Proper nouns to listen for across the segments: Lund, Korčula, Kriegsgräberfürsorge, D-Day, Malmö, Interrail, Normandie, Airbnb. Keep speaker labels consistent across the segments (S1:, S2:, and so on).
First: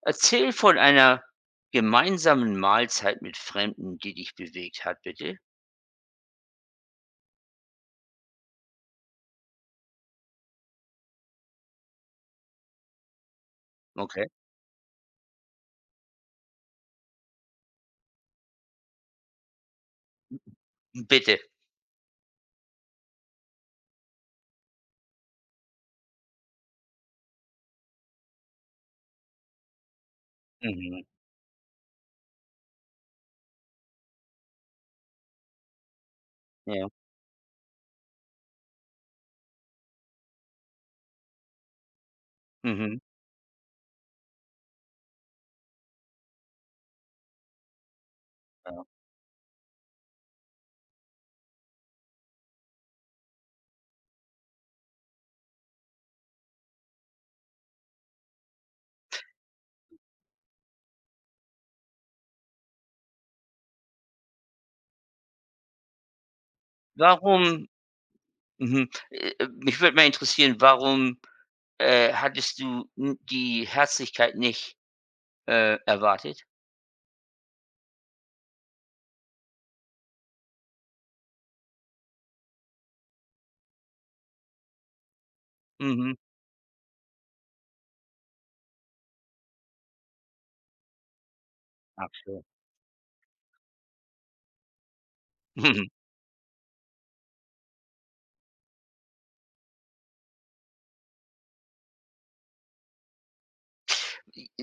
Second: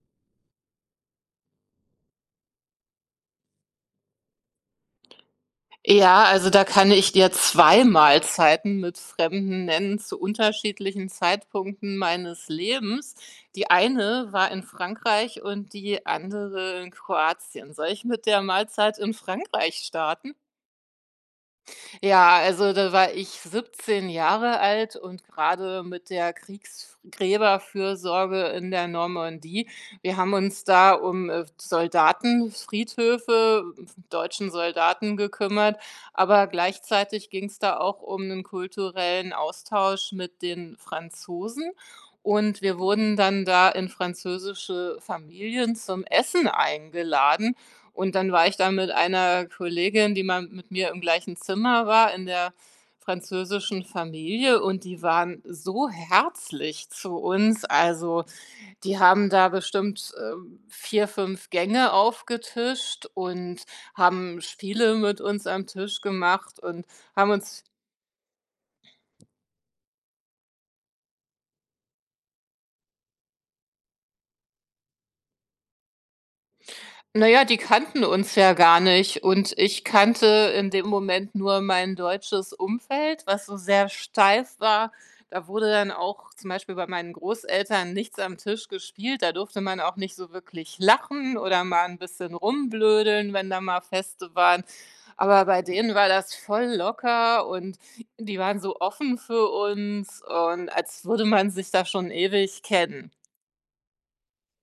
S1: Erzähl von einer gemeinsamen Mahlzeit mit Fremden, die dich bewegt hat, bitte.
S2: Ja, also da kann ich dir 2 Mahlzeiten mit Fremden nennen zu unterschiedlichen Zeitpunkten meines Lebens. Die
S1: Okay.
S2: eine war in Frankreich und die andere in Kroatien. Soll ich mit der Mahlzeit in Frankreich starten?
S1: Bitte.
S2: Ja, also da war ich 17 Jahre alt und gerade mit der Kriegsgräberfürsorge in der Normandie. Wir haben uns da
S1: Mhm.
S2: um Soldatenfriedhöfe, deutschen Soldaten gekümmert, aber
S1: Ja.
S2: gleichzeitig ging es da auch um einen kulturellen Austausch mit den Franzosen. Und wir
S1: Mhm.
S2: wurden dann da in französische Familien zum Essen eingeladen. Und dann war ich da
S1: Ja.
S2: mit einer Kollegin, die mal mit mir im gleichen Zimmer war, in der französischen Familie und die waren so herzlich zu uns. Also, die haben da bestimmt, 4, 5 Gänge aufgetischt und haben Spiele mit uns am Tisch gemacht und haben uns.
S1: Warum mhm. Mich würde mal interessieren, warum, hattest du n die Herzlichkeit nicht, erwartet?
S2: Na ja, die kannten uns ja gar nicht und ich kannte in dem Moment nur mein deutsches Umfeld, was so sehr steif war. Da wurde dann
S1: Mhm.
S2: auch zum Beispiel bei meinen Großeltern nichts am Tisch gespielt. Da durfte man auch nicht so wirklich lachen oder mal ein
S1: Ach
S2: bisschen
S1: so.
S2: rumblödeln, wenn da mal Feste waren. Aber bei
S1: Mhm.
S2: denen war das voll locker und die waren so offen für uns und als würde man sich da schon ewig kennen.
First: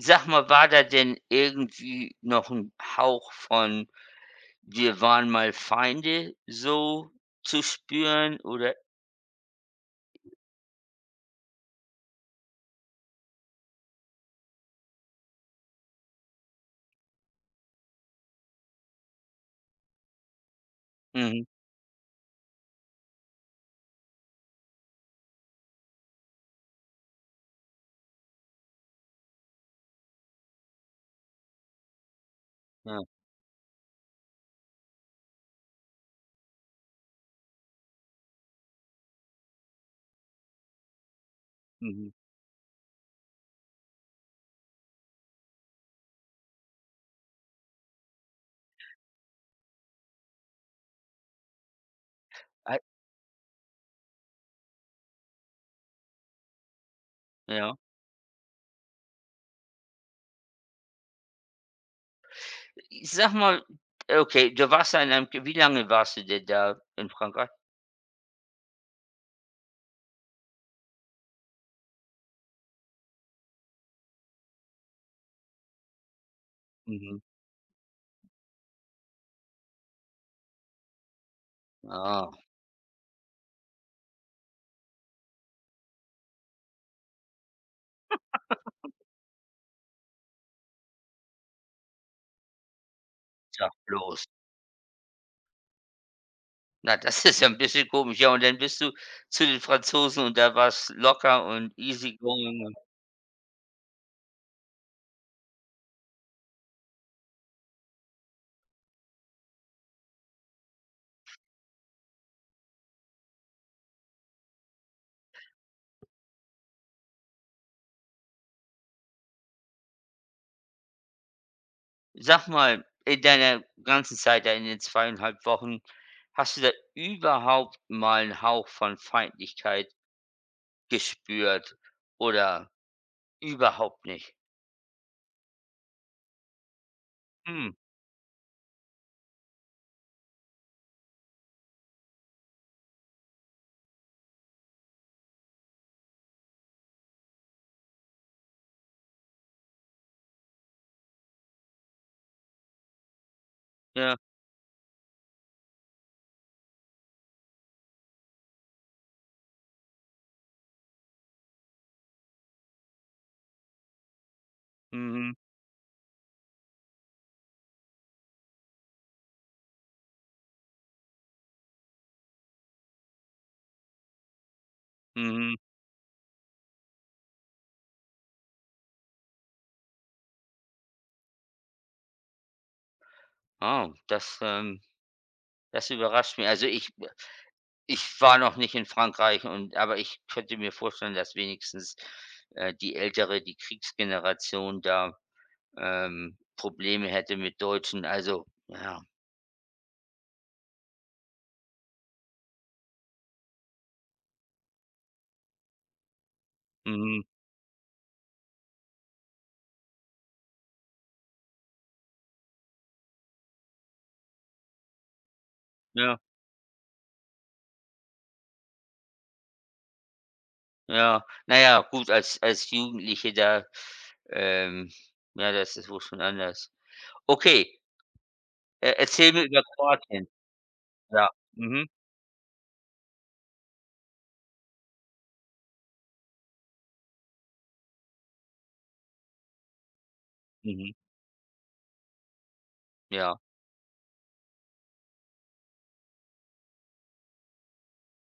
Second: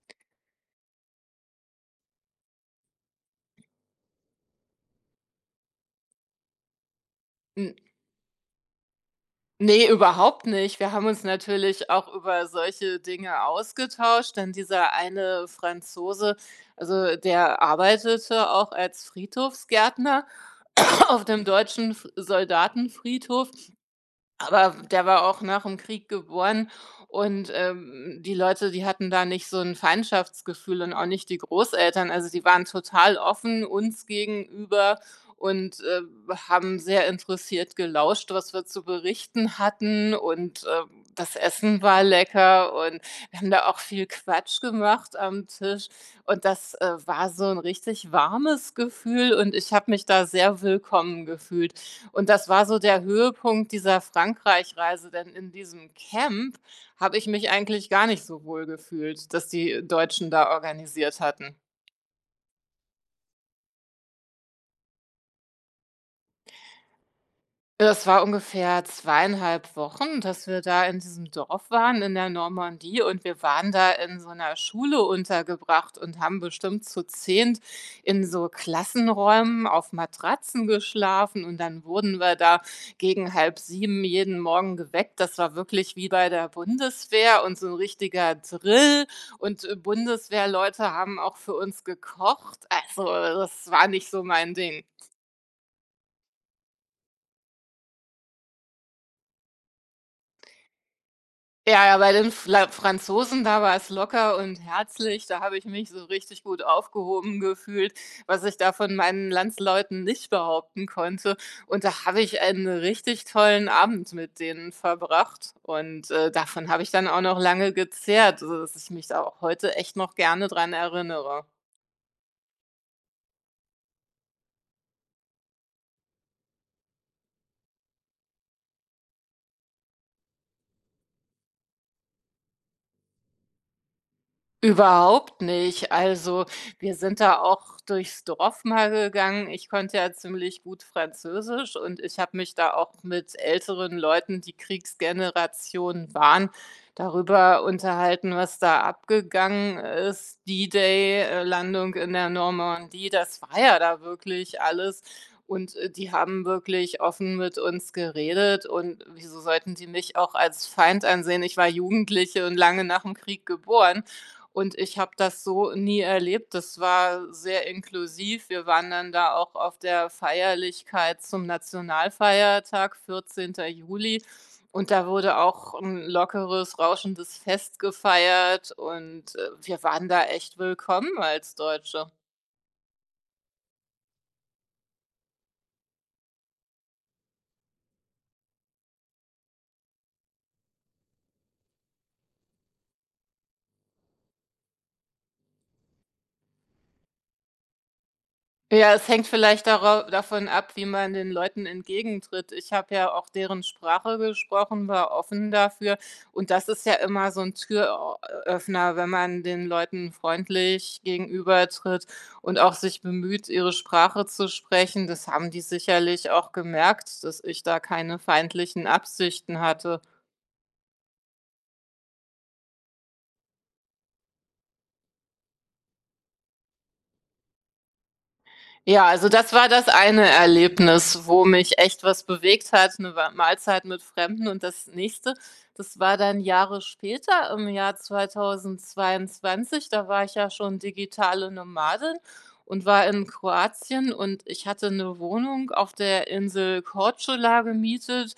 S1: Sag mal, war da denn irgendwie noch ein Hauch von „Wir waren mal Feinde“ so zu spüren oder
S2: Ne, überhaupt nicht. Wir haben uns natürlich auch über solche Dinge ausgetauscht, denn dieser eine Franzose, also der arbeitete auch als Friedhofsgärtner auf
S1: mhm,
S2: dem deutschen F Soldatenfriedhof, aber der war auch nach dem Krieg geboren und, die Leute, die hatten da nicht so ein Feindschaftsgefühl und auch nicht die Großeltern. Also, die waren
S1: ja,
S2: total offen uns gegenüber und, haben sehr interessiert gelauscht, was wir zu berichten hatten und, das Essen war
S1: mhm.
S2: lecker und wir haben da auch viel Quatsch gemacht am Tisch und das war so ein richtig warmes Gefühl und ich habe mich da sehr willkommen gefühlt. Und das war so der Höhepunkt dieser Frankreich-Reise, denn in diesem Camp habe ich mich
S1: Ja.
S2: eigentlich gar nicht so wohl gefühlt, dass die Deutschen da organisiert hatten.
S1: Ich Sag mal okay, du warst da in einem wie lange warst du denn da in Frankreich?
S2: Es war ungefähr 2,5 Wochen, dass wir da in diesem Dorf waren in der Normandie und wir waren da in so einer Schule untergebracht und haben bestimmt zu
S1: Mhm.
S2: 10 in so Klassenräumen auf Matratzen geschlafen und dann wurden
S1: Ah,
S2: wir da gegen halb sieben jeden Morgen geweckt. Das war wirklich wie bei der Bundeswehr und so ein richtiger Drill und, Bundeswehrleute haben auch für uns gekocht. Also, das
S1: sag
S2: war nicht so
S1: bloß.
S2: mein Ding.
S1: Na, das ist ja ein bisschen komisch. Ja, und dann bist du zu den Franzosen und da war's locker und
S2: Ja, ja, bei
S1: easy
S2: den
S1: going
S2: Fla
S1: und
S2: Franzosen, da war es locker und herzlich. Da habe ich mich so richtig gut aufgehoben gefühlt, was ich da von meinen Landsleuten nicht behaupten konnte. Und da habe ich einen richtig tollen Abend mit denen verbracht. Und, davon habe ich dann auch noch lange gezehrt, sodass ich mich da auch heute echt noch gerne dran erinnere.
S1: sag mal, in deiner ganzen Zeit da in den zweieinhalb Wochen, hast du da überhaupt mal einen Hauch von Feindlichkeit gespürt oder überhaupt nicht?
S2: Überhaupt nicht. Also, wir sind da
S1: Hm,
S2: auch durchs Dorf mal gegangen. Ich konnte ja ziemlich gut Französisch und ich habe mich da auch mit älteren Leuten, die Kriegsgenerationen waren, darüber unterhalten, was da abgegangen ist. D-Day, Landung in der Normandie, das war ja da
S1: ja,
S2: wirklich alles. Und die haben wirklich offen mit uns geredet. Und wieso sollten die mich auch als Feind ansehen? Ich war Jugendliche und lange nach dem Krieg geboren. Und ich habe
S1: mhm,
S2: das so nie erlebt. Das war sehr inklusiv. Wir waren dann da auch auf der Feierlichkeit zum Nationalfeiertag, 14. Juli. Und da wurde
S1: mhm.
S2: auch ein lockeres, rauschendes Fest gefeiert und, wir waren da echt willkommen als Deutsche.
S1: Oh, das überrascht mich. Also, ich war noch nicht in Frankreich und aber ich könnte mir vorstellen, dass wenigstens, die Ältere, die Kriegsgeneration da, Probleme hätte mit Deutschen. Also,
S2: Ja,
S1: ja,
S2: es hängt vielleicht darau davon ab, wie man den Leuten entgegentritt. Ich habe ja auch deren Sprache gesprochen, war offen dafür und das ist ja
S1: mhm,
S2: immer so ein Türöffner, wenn man den Leuten freundlich gegenübertritt und auch sich bemüht, ihre Sprache zu sprechen. Das haben die
S1: ja,
S2: sicherlich auch gemerkt, dass ich da keine feindlichen Absichten hatte.
S1: ja. Na ja, gut, als Jugendliche da, ähm ja, das ist wohl schon anders. Okay,
S2: Ja, also
S1: erzähl mir
S2: das
S1: über
S2: war das
S1: Kroatien.
S2: eine Erlebnis,
S1: Ja,
S2: wo mich
S1: mhm,
S2: echt was bewegt hat, 'ne Wa Mahlzeit mit Fremden. Und das nächste, das war dann Jahre später, im Jahr 2022. Da war ich ja schon
S1: mhm,
S2: digitale Nomadin und war in
S1: ja,
S2: Kroatien und ich hatte 'ne Wohnung auf der Insel Korčula gemietet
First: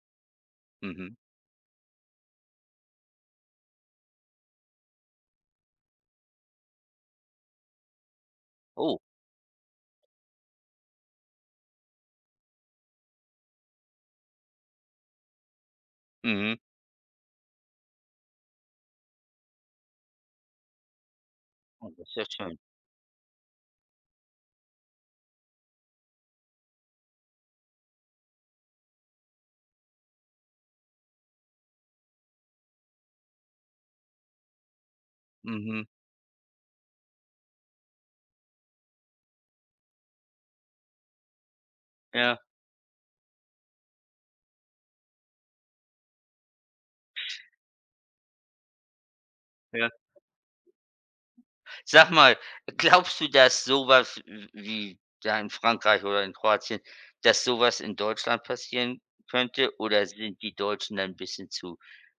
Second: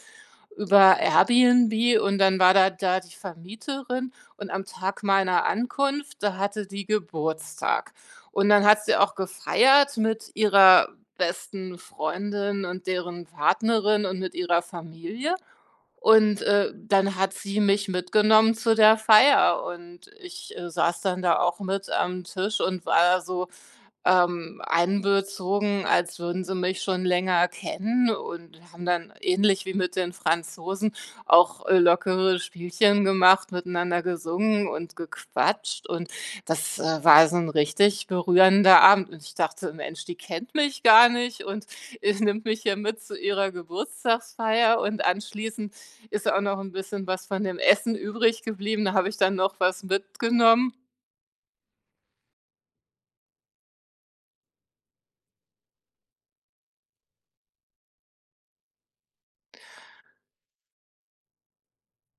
S2: über
S1: mhm.
S2: Airbnb und dann war da die Vermieterin und am Tag meiner Ankunft, da hatte die Geburtstag. Und dann hat sie
S1: Oh,
S2: auch gefeiert mit ihrer besten Freundin und deren Partnerin und mit ihrer Familie. Und,
S1: mhm.
S2: dann hat sie mich mitgenommen zu der Feier und ich saß dann da auch
S1: Oh,
S2: mit
S1: das ist
S2: am
S1: ja schön.
S2: Tisch und war so einbezogen, als würden sie mich schon länger kennen und haben dann ähnlich wie mit den Franzosen auch lockere Spielchen gemacht, miteinander gesungen und
S1: Mhm,
S2: gequatscht. Und das war so ein richtig berührender Abend. Und ich dachte, Mensch, die kennt mich gar nicht und
S1: ja,
S2: nimmt mich hier mit zu ihrer Geburtstagsfeier. Und anschließend ist auch noch ein bisschen was von dem Essen übrig geblieben. Da habe ich dann noch was
S1: ja.
S2: mitgenommen.
S1: Sag mal, glaubst du, dass so was w wie da in Frankreich oder in Kroatien dass sowas in Deutschland passieren könnte oder sind die Deutschen da 'n bisschen zu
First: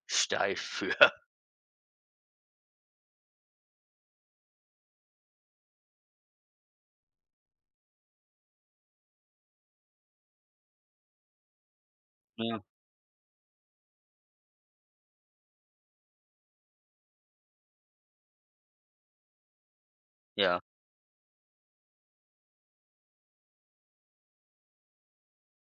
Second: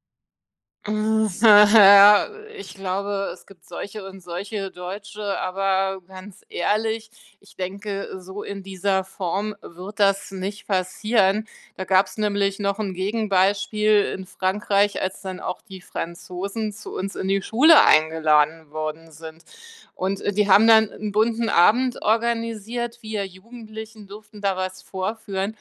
S1: steif für?
S2: Hm, ja, ich glaube, es gibt solche und solche Deutsche, aber ganz ehrlich, ich denke, so in dieser Form wird das nicht passieren. Da gab es nämlich
S1: Ja,
S2: noch ein Gegenbeispiel in Frankreich, als dann auch die Franzosen zu uns in die Schule eingeladen worden sind. Und, die
S1: ja.
S2: haben dann einen bunten Abend organisiert. Wir Jugendlichen durften da was vorführen.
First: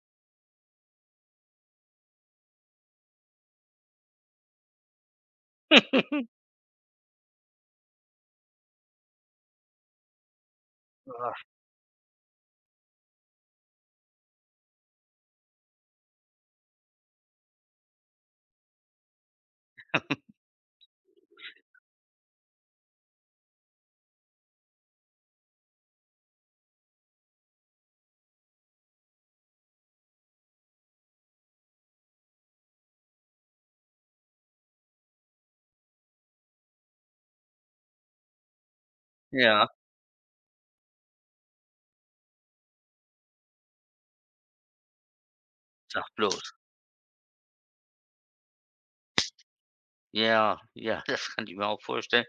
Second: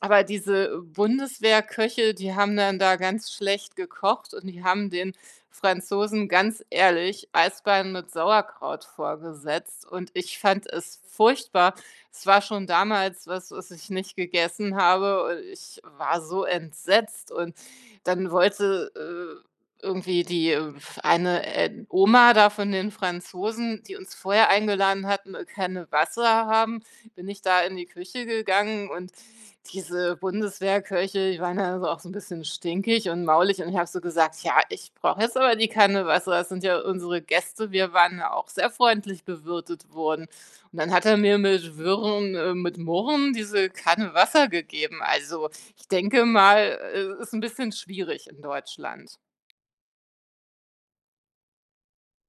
S2: Aber diese Bundeswehrköche, die haben dann da ganz schlecht gekocht und die haben den Franzosen ganz ehrlich Eisbein mit Sauerkraut vorgesetzt und ich fand es
S1: Ah,
S2: furchtbar. Es war schon damals was, was ich nicht gegessen habe und ich war so entsetzt und dann wollte, äh, irgendwie die, äh, Oma da von den Franzosen, die uns vorher eingeladen hatten, keine Wasser haben, bin ich da in die Küche gegangen und diese Bundeswehrkirche die waren dann so auch so ein bisschen stinkig und maulig und ich habe so gesagt: „Ja, ich brauche jetzt aber die Kanne Wasser, das sind ja unsere Gäste, wir waren ja auch sehr freundlich
S1: ja,
S2: bewirtet worden.“ Und dann hat er mir mit Wirren mit Murren diese Kanne Wasser gegeben. Also, ich
S1: sag
S2: denke
S1: bloß.
S2: mal, ist ein bisschen schwierig in Deutschland.
S1: Ja, ja, das kann ich mir auch vorstellen.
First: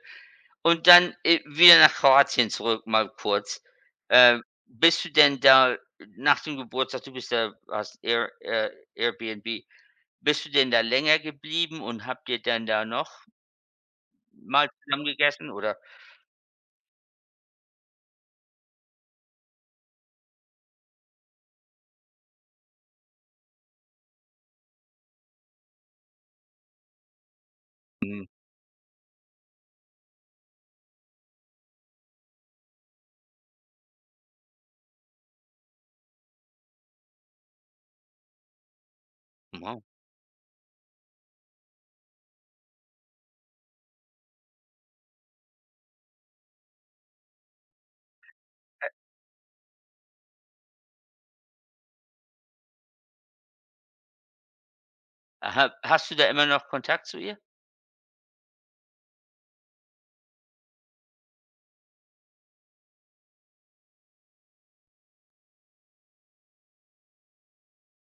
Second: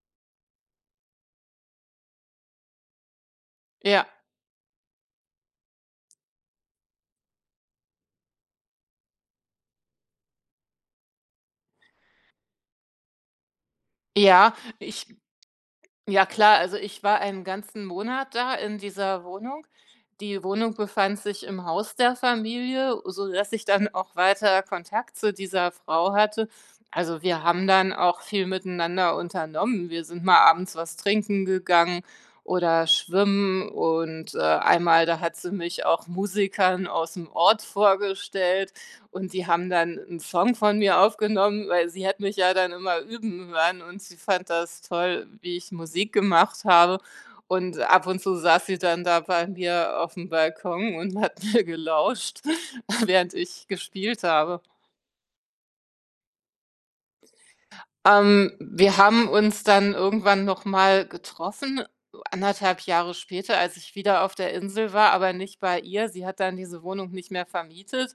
S1: Und dann, wieder nach Kroatien zurück mal kurz.
S2: Ja,
S1: Bist du denn da nach dem Geburtstag du bist da hast Airbnb. Bist du denn da länger geblieben und habt ihr dann da noch
S2: ja,
S1: mal zusammen
S2: ich
S1: gegessen oder
S2: Ja klar, also ich war 1 ganzen Monat da in dieser Wohnung. Die Wohnung befand sich im Haus der Familie, sodass ich dann auch weiter Kontakt zu dieser Frau hatte. Also wir haben dann auch
S1: mhm,
S2: viel miteinander unternommen. Wir sind mal abends was trinken gegangen oder schwimmen und einmal, da hat sie mich auch Musikern aus dem Ort vorgestellt. Und die haben
S1: wow.
S2: dann einen Song von mir aufgenommen, weil sie hat mich ja dann immer üben hören und sie fand das toll, wie ich Musik gemacht habe. Und ab und zu saß sie dann da bei mir auf dem Balkon und hat mir gelauscht, während ich gespielt habe.
S1: Ha Hast du da immer noch Kontakt zu ihr?
S2: Wir haben uns dann irgendwann noch mal getroffen, 1,5 Jahre später, als ich wieder auf der Insel war, aber nicht bei ihr. Sie hat dann diese Wohnung nicht mehr vermietet.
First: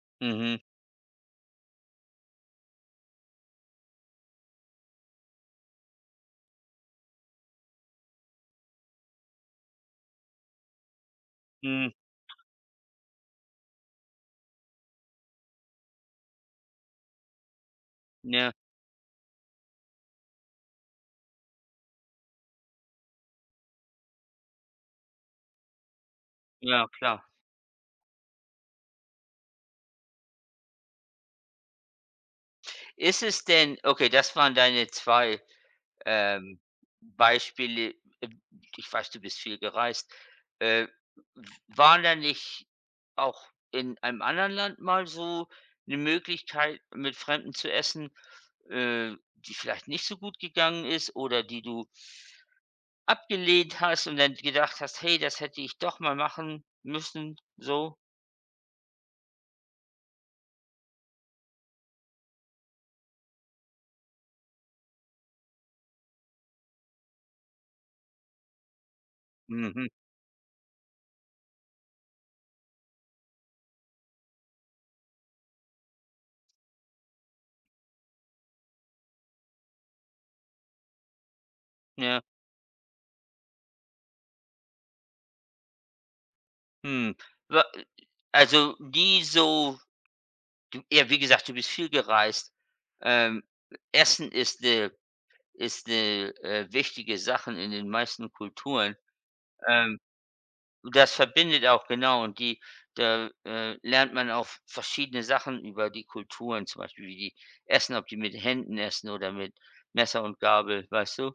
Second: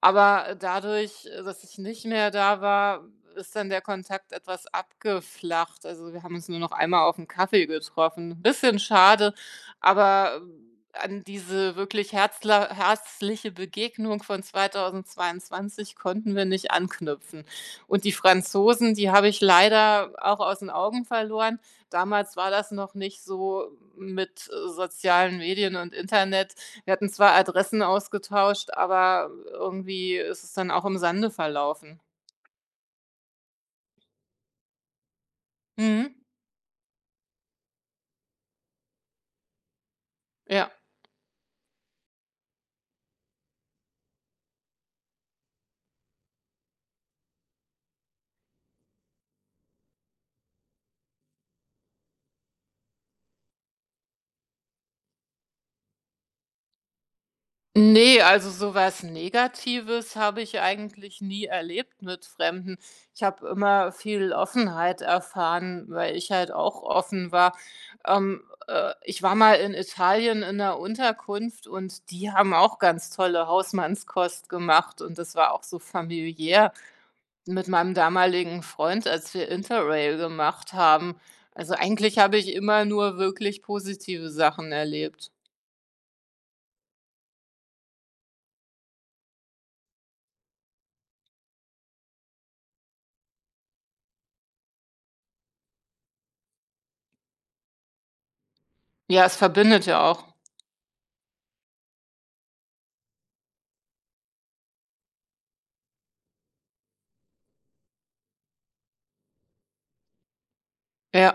S2: Aber
S1: Mhm,
S2: dadurch, dass ich nicht mehr da war, ist dann der Kontakt etwas abgeflacht. Also, wir haben uns nur noch einmal auf 'n Kaffee getroffen. Bisschen schade, aber, an diese
S1: mhm,
S2: wirklich herzla herzliche Begegnung von 2022 konnten wir nicht anknüpfen. Und die
S1: ja,
S2: Franzosen, die habe ich leider auch aus den Augen verloren. Damals war das noch nicht so mit, sozialen Medien und Internet.
S1: ja,
S2: Wir hatten
S1: klar.
S2: zwar Adressen ausgetauscht, aber irgendwie ist es dann auch im Sande verlaufen.
S1: Ist es denn okay, das waren deine 2
S2: Mhm.
S1: ähm, Beispiele. Äh, Ich weiß, du bist viel gereist.
S2: Ja.
S1: Äh, w Waren da nicht auch in einem anderen Land mal so eine Möglichkeit, mit Fremden zu essen, die vielleicht nicht so gut gegangen ist oder die du abgelehnt hast und dann gedacht hast: „Hey, das hätte ich doch mal machen müssen“, so?
S2: Ne, also sowas Negatives habe ich eigentlich nie erlebt mit Fremden. Ich habe immer viel Offenheit erfahren, weil ich halt auch offen war. Ähm, ich war mal in
S1: Mhm,
S2: Italien in 'ner Unterkunft und die haben auch ganz tolle Hausmannskost gemacht und das war auch so familiär mit meinem damaligen Freund, als wir Interrail gemacht haben. Also, eigentlich
S1: ja,
S2: habe ich immer nur wirklich positive Sachen erlebt.
S1: hm. Wa Also, die so du ja, wie gesagt, du bist viel gereist. Ähm, Essen ist eine ist 'ne, wichtige Sache in den meisten Kulturen.
S2: Ja, es verbindet
S1: Ähm,
S2: ja auch.
S1: Das verbindet auch, genau, und die da, lernt man auch verschiedene Sachen über die Kulturen, zum Beispiel, wie die essen, ob die mit Händen essen oder mit Messer und Gabel, weißt du?
S2: Ja.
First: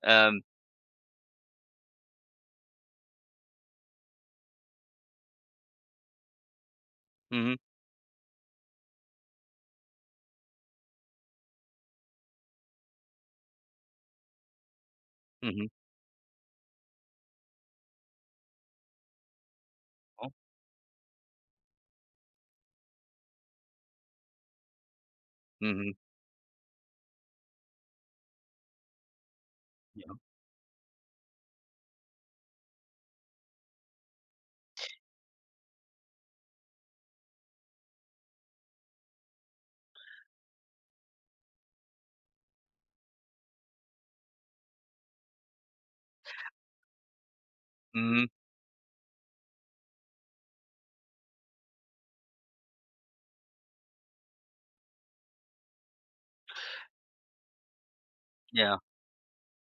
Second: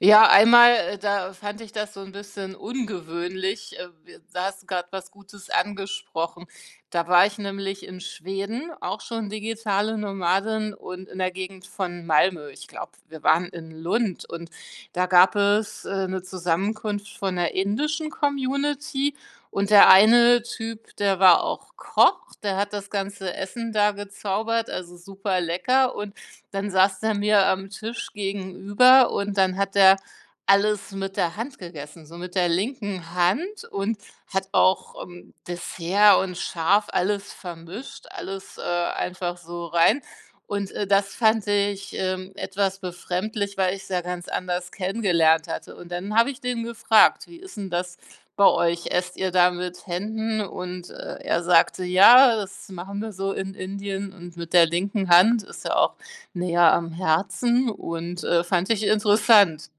S2: Ja,
S1: Ähm,
S2: einmal, da fand ich das so ein bisschen ungewöhnlich. W Da hast du gerade was Gutes angesprochen. Da war ich
S1: mhm.
S2: nämlich in Schweden, auch schon digitale Nomadin und in der Gegend von Malmö. Ich glaube, wir waren in Lund und da gab
S1: Mhm.
S2: es, 'ne Zusammenkunft von der indischen Community und der
S1: Ne?
S2: eine Typ, der war auch Koch, der hat das ganze Essen da gezaubert, also super
S1: Mhm.
S2: lecker und dann saß der mir am Tisch gegenüber und dann hat er
S1: Ja.
S2: alles mit der Hand gegessen, so mit der linken Hand und hat auch, Dessert und Schaf alles vermischt, alles einfach so rein. Und, das fand ich, etwas befremdlich, weil ich es ja ganz anders kennengelernt hatte. Und dann habe ich den gefragt: „Wie ist denn das
S1: Mhm.
S2: bei euch? Esst ihr da mit Händen?“ Und, er sagte: „Ja, das machen wir so in Indien und mit der linken Hand.“ Ist ja auch näher am Herzen und, fand
S1: Ja.
S2: ich interessant.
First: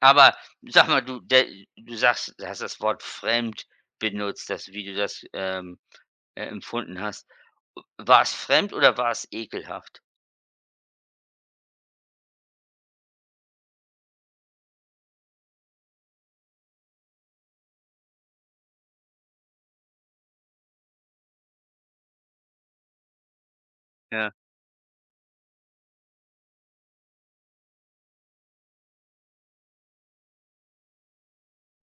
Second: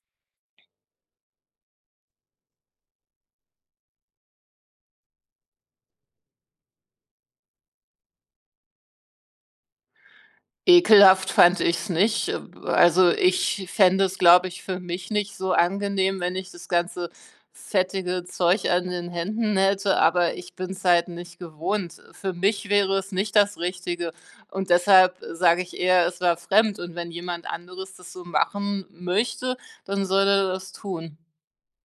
S1: Aber sag mal, du sagst, du hast das Wort „fremd“ benutzt, das wie du das, empfunden hast. War es fremd oder war es ekelhaft?
S2: Ekelhaft fand ich es nicht. Also, ich fände es, glaube ich, für mich nicht so angenehm, wenn ich das ganze fettige Zeug an den Händen hätte, aber ich bin es halt nicht gewohnt. Für mich wäre es nicht das Richtige
S1: Ja.
S2: und deshalb sage ich eher, es war fremd und wenn jemand anderes das so machen möchte, dann soll er das tun.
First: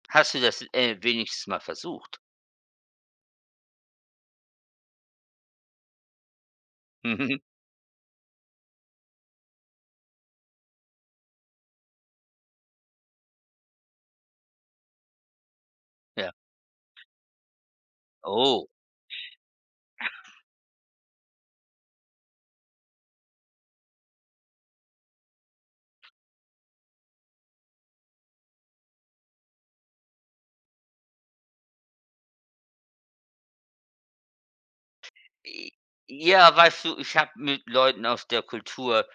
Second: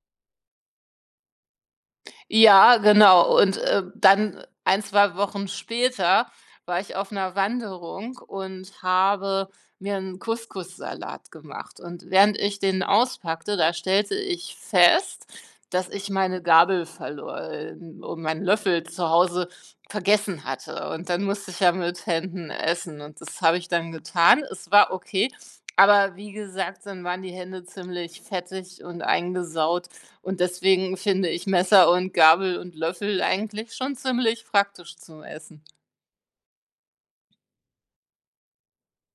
S1: Hast du das, wenigstens mal versucht?
S2: Ja, genau. Und, dann ein, 2 Wochen später war ich auf einer
S1: Mhm.
S2: Wanderung und habe mir einen Couscous-Salat gemacht. Und während ich den auspackte, da stellte ich fest, dass ich
S1: Ja.
S2: meine Gabel verlor und meinen
S1: Oh.
S2: Löffel zu Hause vergessen hatte. Und dann musste ich ja mit Händen essen und das habe ich dann getan. Es war okay, aber wie gesagt, dann waren die Hände ziemlich fettig und eingesaut. Und deswegen finde ich Messer und Gabel und Löffel eigentlich schon ziemlich praktisch zum Essen.
S1: J Ja, weißt du, ich habe mit Leuten aus der Kultur,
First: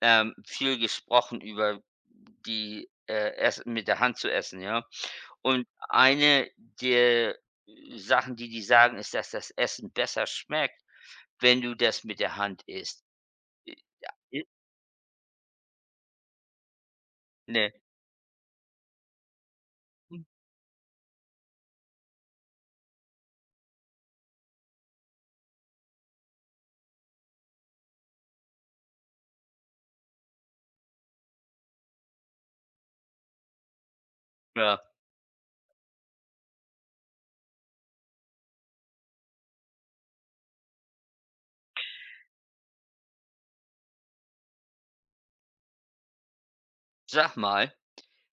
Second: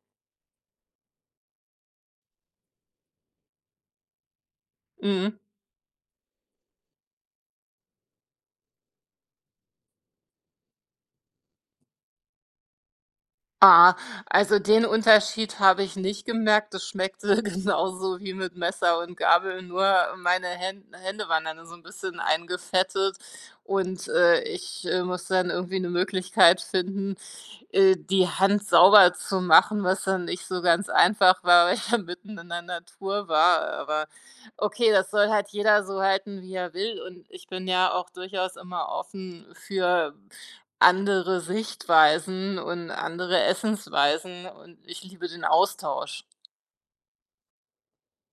S1: viel gesprochen über die, Ess mit der Hand zu essen, ja?
S2: Mhm.
S1: Und eine der Sachen, die die sagen, ist, dass das Essen besser schmeckt, wenn du das mit der Hand isst. I
S2: Ah,
S1: i
S2: also den Unterschied habe ich nicht gemerkt. Das schmeckte
S1: Ne,
S2: genauso wie mit Messer und Gabel, nur meine Hände waren dann so ein bisschen eingefettet und, ich musste dann irgendwie eine Möglichkeit finden, die Hand sauber zu machen, was dann nicht so ganz einfach war, weil ich ja mitten in der Natur war. Aber
S1: ja.
S2: okay, das soll halt jeder so halten, wie er will und ich bin ja auch durchaus immer offen für andere Sichtweisen und andere Essensweisen und ich liebe den Austausch.
S1: Sag mal,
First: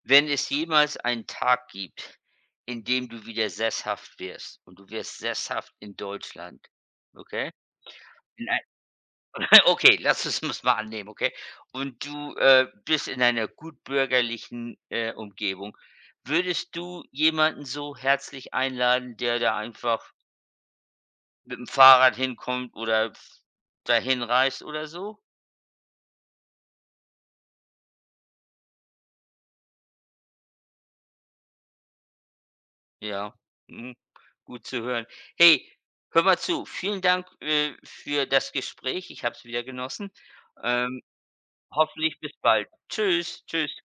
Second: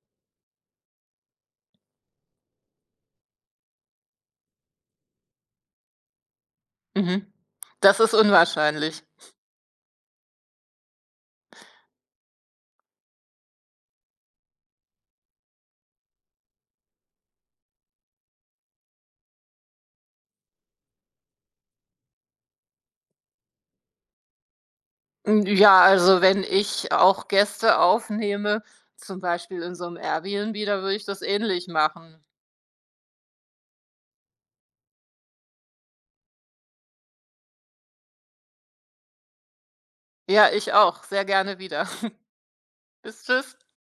S1: wenn es jemals einen Tag gibt, in dem du wieder sesshaft wirst und du wirst sesshaft in Deutschland,
S2: Mhm.
S1: okay?
S2: Das ist
S1: In ein
S2: unwahrscheinlich.
S1: okay, lass uns mal annehmen, okay? Und du, bist in einer gut bürgerlichen, Umgebung. Würdest du jemanden so herzlich einladen, der da einfach mit dem Fahrrad hinkommt oder f dahin reist oder so?
S2: Hm, ja, also, wenn ich auch Gäste aufnehme, zum Beispiel in so einem Airbnb, da würde ich das ähnlich machen.
S1: Ja, mhm, gut zu hören. Hey, hör mal zu, vielen Dank, für das Gespräch. Ich habe es wieder genossen.
S2: Ja, ich
S1: Ähm,
S2: auch. Sehr gerne wieder.
S1: Hoffentlich bis bald.
S2: Bis
S1: Tschüss,
S2: tschüss.
S1: tschüss.